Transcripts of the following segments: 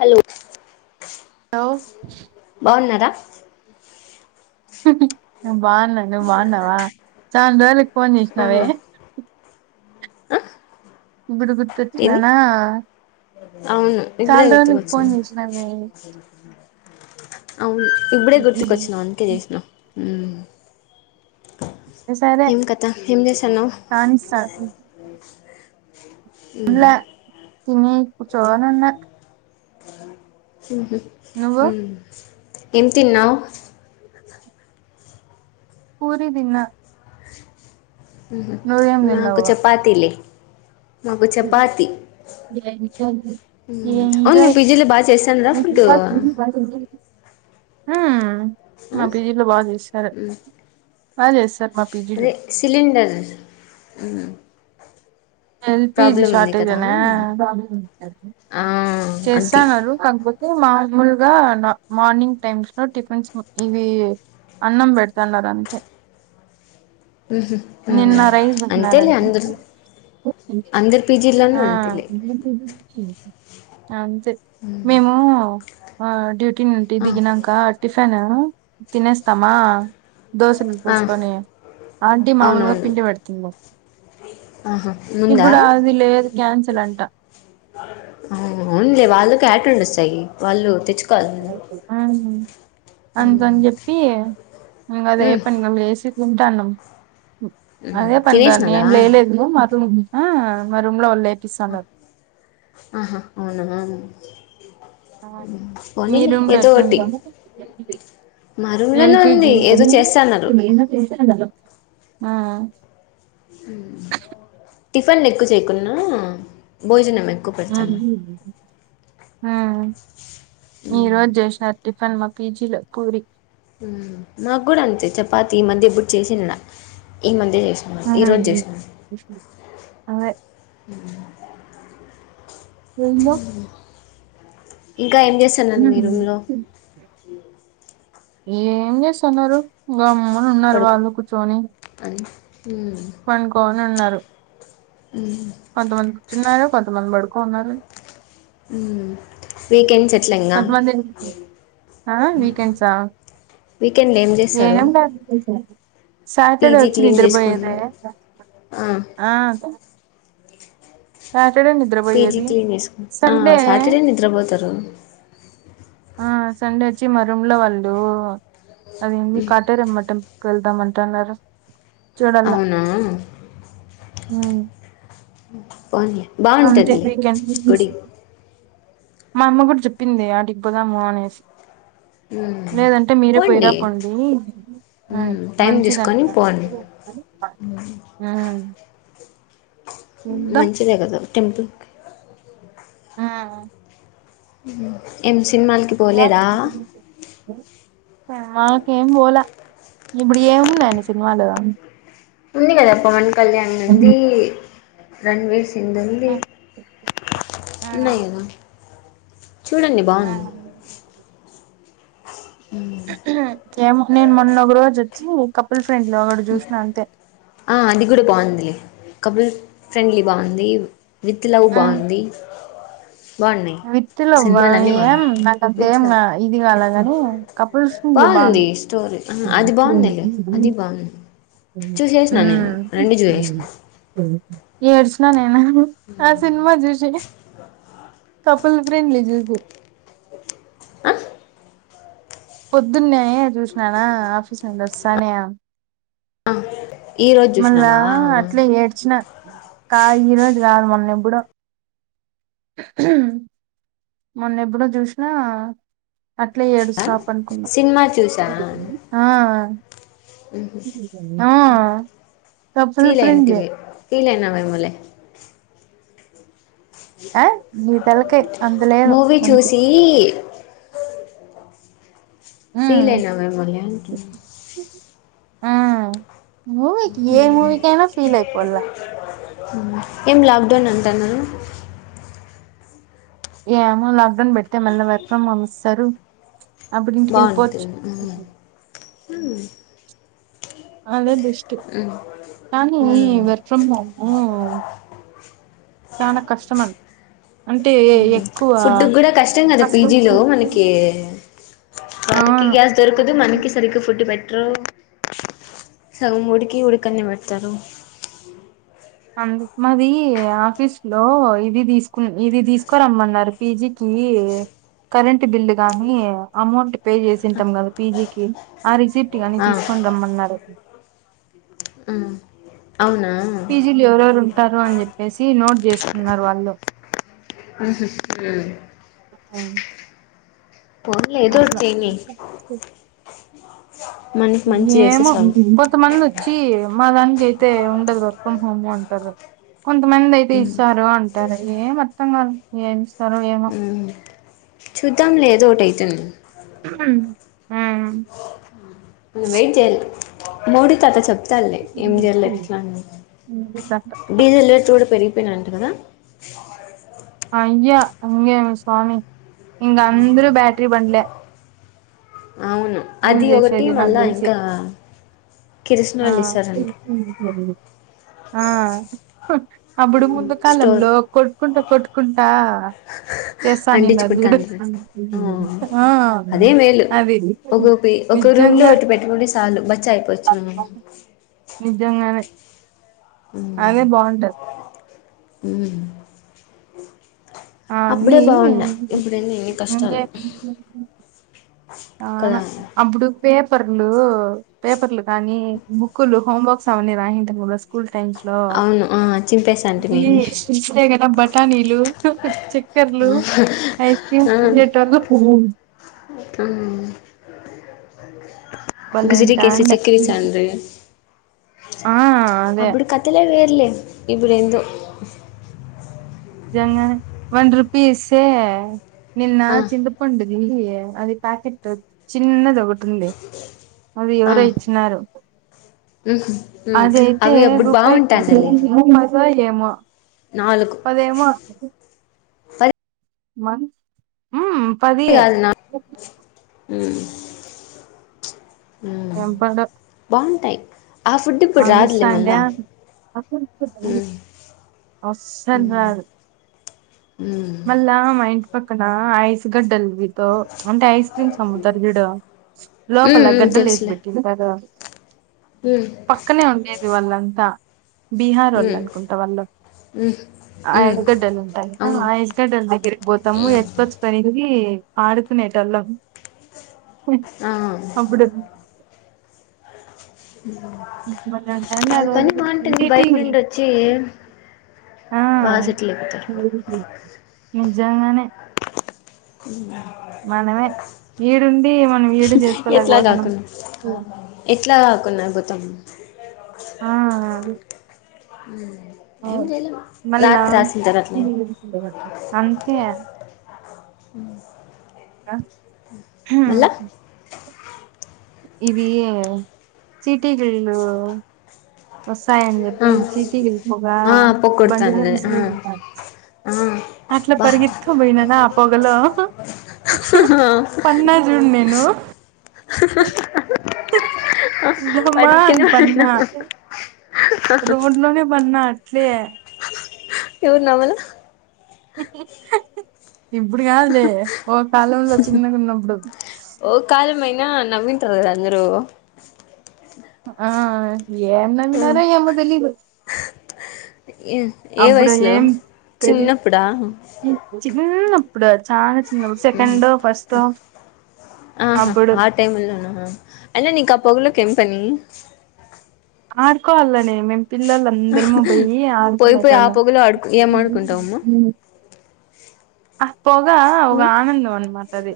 Hello hello బాన్నారా నువ్వు బాన్నా నువ్వు బాన్నావా చాన్ రోజులకి ఫోన్ చేసినవే అ ఇప్పుడు గుర్తొచ్చిననా అవును ఇప్పుడే గుర్తుకొచ్చిన చేసినావే అవును ఇప్పుడే గుర్తుకొచ్చినావు అందుకే చేసినా హ్మ్ సరే ఏం కథ ఏం చేస్తన్నావ్ కానిస్తా హ్మ్ తినే కూర్చొనున్న హ్మ్ హు నువ్వు హ్మ్ ఏం తిన్నావ్ పూరి తిన్న హ్మ్ హు నాకు చపాతిలి జయ [unintelligible] మ్మ్ అవును మీ ఏంజాయ్ పీజీలో బాగా చేస్తాన్రా ఫుడ్ ఆ హ మా మ్మ్ పీజీలో బాగా చేస్తారు బాగా చేస్తారు మా పీజీలో అదే cylinder L P G problem ఉంది షార్టేజ్ కదా అనా ఆ అది చేస్తాన్నారు కాక పో తే మామూలుగా మార్నింగ్ టైమ్స్ లో టిఫిన్స్ ఇవి అన్నం పెడతన్నారు అంతే మ్మ్ హు మ్మ్ నిన్న రైస్ అంతేలే పెట్నారంట అందరు అందరి పీజీల్లోనూ ఆ అంతేలే అంతే మేము ఆ డ్యూటీ నుండి ఆ దిగినంకా టిఫి [unintelligible] తినేస్తామా దోశలు ఆ పోసుకొని ఆంటీ మామూలుగా అవునవును పిండి పెడుతుంది ఆహా ముందా ఇప్పుడు అది లేదు క్యాన్సిల్ అంట ఆ అవునులే వాళ్ళు [unintelligible] వాళ్ళు తెచ్ ఆవును అందుకని చెప్పీ ఇంగ అదే ఉమ్, పనిగ లేసి తింటాన్నమ్ ఉమ్, అదే పనిగా తినేసినారా నేను లేయలేదు మాకు ఆ మా రూమ్ లో వాళ్ళు లేపిస్తండారు ఆహా అవునా ఆ మీ పోనీలే రూమ్ లో ఏదో ఒకటి ఎట్లుంది మా రూమ్లోనే ఎల్పీ ఉంది ఏదో జీవితము చేస్తన్నారు మీ అన్న చేస్తానాడు దాంట్లో ఆ ఆ ఉమ్ టిఫిన్లు ఎక్కువ చేయకున్నా భోజనమే [unintelligible] ఆ ఈ ఉమ్, రోజు చేశినారు టిఫన్ మా పీజీలో పూరి ఊ మాకు కూడా అంతే చపాతి ఈ మద్య ఎప్పుడు చేసింల ఈ మద్య చే ఈరోజు చేసినర్ అదే ఉమ్ ఉమ్ ఉమ్ హు ఏం చేస్తన్నారు గమ్మున ఉన్నారు పడుకు వాళ్ళు కూర్చొని అని ఉమ్, పండుకోని ఉన్నారు ఉమ్. కొంతమంది కూర్చున్నారు కొంతమంది పడుక్ కొన్నారూ ఊమ్ వీకెండ్సే ఎట్ల్ కొంతమంది ఆ వీకెండ్సా వీకెండ్లో ఏం చేస్తారు ఏమి బాగాలేవ్ సాటర్డే పీజీ వచ్చి క్లీన్ చేసుకొని నిద్రపోయేదే ఆ సాటర్డే నిద్ర పీజీ పోయేది క్లీన్ చేసుకొని ఆ, సండే సాటర్డే నిద్రపోతారు ఆ సండే ఒచ్చి మా రుంలో వాళ్ళు అది ఏందీ కట్టేరమ్మా టెంప్ కెల్దాం అంటున్నారు చుడాల్ల అవునా ఉహ్మ్ పోనీ అంతే బాగుంటుందిలే వీకెండ్ గుడి [unintelligible] మా అమ్మ కూడా చెప్పిందే ఆడికి పోదాము అనేసి మ్మ్. లేదంటే మీరే పోండి పోయిరాపోండి అనే మ్మ్. టైం తీసుకొని మంచిదట పోండి ఉమ్ చూద్దాం మంచిదే గదా టెంపుల్ కి ఉహ్మ్ ఏం సినిమాలకి పోలేదా సినిమాకి ఏం పోల ఇప్పుడు ఏమున్నాయని సినిమాలూ ఉంది కదా పవన్ కళ్యాణ్ ది ఉంది రణ్వీర్ సింగ్ ది ఉంది ఆ ఆ ఉన్నాయ్ కదా చూడండి ఆ బాగుంది ఉహ్మ్ హు ఏమో నేన్ మొన్న ఒక రోజు వచ్చి కపుల్స్ ఆ అది కూడ బావుందిలే కబుల్ ఫ్రెండ్లీ బాగుంది విత్ లవ్ ఆ బాగుంది బాగున్నాయి విత్ లవ్వా సినిమాలు అన్నీ ఏం బాగున్నాయి నాకు విత్ అంతేం లవ్ ఇది కాలే కాని కపుల్స్ [unintelligible] బాగుంది స్టోరీ ఆ, అది బాగుందిలే అది బాగుంది [unintelligible] చూసేసిన నేను రెండు చూసేసిన ఉమ్ ఏడ్చిన నేను ఆ సినిమా చూసి కపుల్ ఫ్రెండ్లీ జూసి అ పొద్దున్నే చూసిననా ఆఫీస్ నుండి వస్తానే ఈరోజు మల్ల చూసినావా అట్లే ఏడ్చిన కాద్ ఈరోజు కాదు మొన్న ఎప్పుడో ఉహ్మ్ హు మొన్న ఎప్పుడో చూసినా అట్లా ఆ? ఏడుస్తా పడుకున్న సినిమా చూసా ఆ ఆ కపుల్ ఫీల్ ఫ్రెండ్లీ అయింటివి ఫీల్ అయినావా ఏమో లే ఆ నీ తలకాయ్ అంత లేదు మూవీ మనకి చూసి ఉమ్ ఫీల్ అయినావా ఏమోలే అంటున్నా ఉమ్ మూవీకి ఏ మూవీకి అయినా ఫీల్ అయిపోలా ఏం లాక్ డౌన్ అంటాన్నారు ఏమో లాక్ డౌన్ పెడితే మళ్ళీ వర్క్ ఫ్రొం హోమ్ ఇస్తారు అప్పుడు ఇంటికి వెళ్ళిపోవచ్చు హు అదే బెస్ట్ కనీ ఉమ్. వర్క్ ఫ్రమ్ హోమ్ చానా కష్టం అద్ ఫుడ్ కూడా కష్టం కదా పీజీలో మనకి వాళ్ళకి గ్యాస్ దొరకదు అవును మనకి సరిగ ఫుడ్డు పెట్టరు. సగం ఉడికి ఉడకన్ది పెడతారు అందుకు మాది ఆఫీస్ లో ఇది తీసుకు ఇది తీసుకోరమ్మన్నారు పీజి కీ ఈ ఏ కరెంట్ బిల్లు గాని అమౌంట్ పే చేసింటాం కదా పీజీకి ఆ రిసిప్ట్ అట్టిగా అని ఆ తీసుకొని రమ్మన్నారు ఆ అవునా పీజీలు ఎవరెవరు ఉంటారు అని చెప్పేసి నోట్ చేసుకున్నారు వాళ్ళు [unintelligible] అవును పోన్లే ఏదో ఒటి చేయని మనకి మంచి చేస్తే ఏమో చాలు కొంత మంది వచ్చి మా దానికి అయితే ఉండదు వర్క్ ఫ్రమ్ హోమ్ అంటారు. కొంతమంది అయితే ఉమ్ ఇస్తారు అంట అంటారు ఏం అర్థం కాదు ఏమిస్తారు ఏమె చూద్దాం లే ఏదోటైతాది హుమ్మ్ ము నువైమ్ చేయాద్ మోదీ తాత చెప్తూ డీజిల్ రేట్లు కూడా పెరిగి చెప్పనంట కదా అయ్యా అంగ స్వామి ఇంగ అందరు బ్యాటరీ బండ్లే అవును ఇది అది ఒకటి చేసేది నాకు మళ్ళా తెలిసి ఇంకా ఆ కిరసనాయిల్ ఇస్తారంట ఆ అప్పుడు ముందు స్టోర్ కాలంలో కొట్టుకుంటా కొట్టుకుంటా చేస్తానిన్న చూడు అంటించుకుంటాను ఆ అదే మేలు అది ఒక పి ఒక రూమ్ లో నిజంగా ఒకట్టి పెట్టుకుంటడి చాలు బచ్చ అయిపోవచ్చు మనం నిజంగానే అదే బాగుంటది హు ఆ అన్నీ ఇన్ని ముందే కష్టాలు ఆనా కదా అప్పుడు పేపర్లు పేపర్లు కానీ బుక్కులు హోంవర్క్ సామాన్య రాయని ఇంతకు ముందు స్కూల్ టైమ్స్ లో అవును ఆ చింపేసాంటిమి కనీలు హు హు చక్కర్లు ఐస్ క్రీమ్ ఆ ఆ తీంనేటొల్లుపోవుం ఇంక భలే సిటీకె ఉంటాండే సిటికే అంట్రీ ఆ అదే అప్పుడు కథలే వేర్లే ఇప్పుడు ఎంతో జంగా వన్ రుపిస్తే నిన్న ఆ చింత పండుది అది ప్యాకెట్ చిన్నదొ ఒకటి ఉంది అది ఆ ఎవరో ఇచ్చినారు మ్హు మ్మ్ అదైతే అవి అప్పుడు రూపాయిక బాగుంటాండలే మజా ఏమో నాలుగు ఏదైమో పది హ్మ్ పది కాదు నా బాగుంటాయి ఆ ఫుడ్ ఆ ఇప్పుడు విస రాదులే మళ్ళా మ్మ్ [unintelligible] ఆసన్ రాదు మ్మ్ మళ్ళా మా ఇంట్ పక్కన ఐస్ గడ్డలు తో అంటే ఐస్ క్రీమ్స్ అమ్ముతారు చూడు మ్మ్ లోపల మ్మ్ గడ్డలు వేసి తెలుసులే పెట్టింది కదు మ్మ్ పక్కనే ఉండేది వాళ్ళంతా బీహార్ వాళ్ళు మ్మ్ అనుకుంటా వాళ్ళు మ్మ్ మ్మ్ హయర్గడ్డలు ఉంటాయి అవును దాని దగ్గరికి పోతాము ఎత్కొచ్చు కొనేది ఆడుతునేటళ్ళం ఆ అప్పుడు మన్న అంట్టనా వాళ్ళ పని రోజుజ బాగుంటుంది బయట నుండి వచ్చి [unintelligible] ఆ బాగా సెటిల్ అయిపోతారు నిజంగానే ఇ మనమే ఈడుండి మనం ఈడు ఎట్లా చేసుకోలేకపోతున్నాం కాకుండా ఎట్లా కాకున్నా అభుతం అ హ్మ్ అవు మళ్ళతు అట్లే అంతే ఉ ఆ ఇది సిటీ జరిగిన వసాయంం ఆ చెప్పతి చీటీకిళ్గా ఆ బడిలో పొగొడతాంది ఆ ఆ అట్లా బా పరిగత్త్త పోయినాద ఆ పొగల పన్నా చూడు నేను వాడివి కింద బమాన్ పన్నా పడిపోయినావు రోడ్ లోనే బన్నా అట్లే ఎవరు నావ్వాలె ఇప్పుడు కాదు ఒక కాలంలో చిన్నగా ఉన్నప్పుడు మైనా నావింటారు కదా అందరు ఆ ఏం నవ్వినారో ర ఏమో తెలీదు ఏ ఏ అప్పుడు వయసులో ఏం తె చిన్నప్పుడా చిన్న ఇప్పుడు చాలా చిన్న సెకండ్ ఓ ఫస్ట్ ఆహా అప్పుడు ఆ టైమ్ల్లో ఐనా నీకీ ఆ పగలోకి ఎం పనీ ఆదుకోవాలి అని మేం పిల్లలు అందరము పోయి పోయి పోయి ఆ ఆనేలాళ పొగలో ఆడుకు ఏం ఆడుకుంటావమ్మా అ పోగా ఒక ఆనందం అనమాటది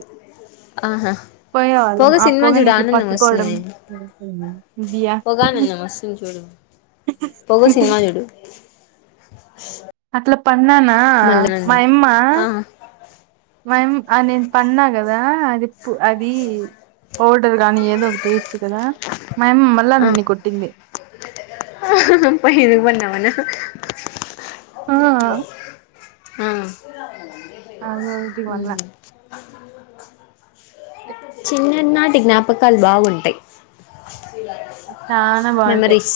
ఆహా పోగా సినిమా పొగని చూడు ఇట్లా ఆనందం పట్టుకోవడం వస్తుంది బియా పోగా ఆనందం వస్తుంది చూడు పోగ సినిమా జడు ట్ల పన్నానా మా యమ్మా ఆ మేం నేను పన్నా కదా అది ప్ అది పౌడర్ గానీ ఏదో ఒకటి ఇయచ్చు కదా మా అమ్మ మళ్ళ అన్ని కొట్టింది హ హ హ పైన బన్నావనా ఆ ఇలాగా ఆరోజుకి మల్ల చిన్నన్నాటి జ్ఞాపకాలు బాగుంటయ్ చానా బాగుంటాయి మెమరీస్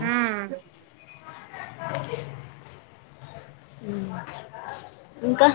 ఆ [inaudible] ఇంకా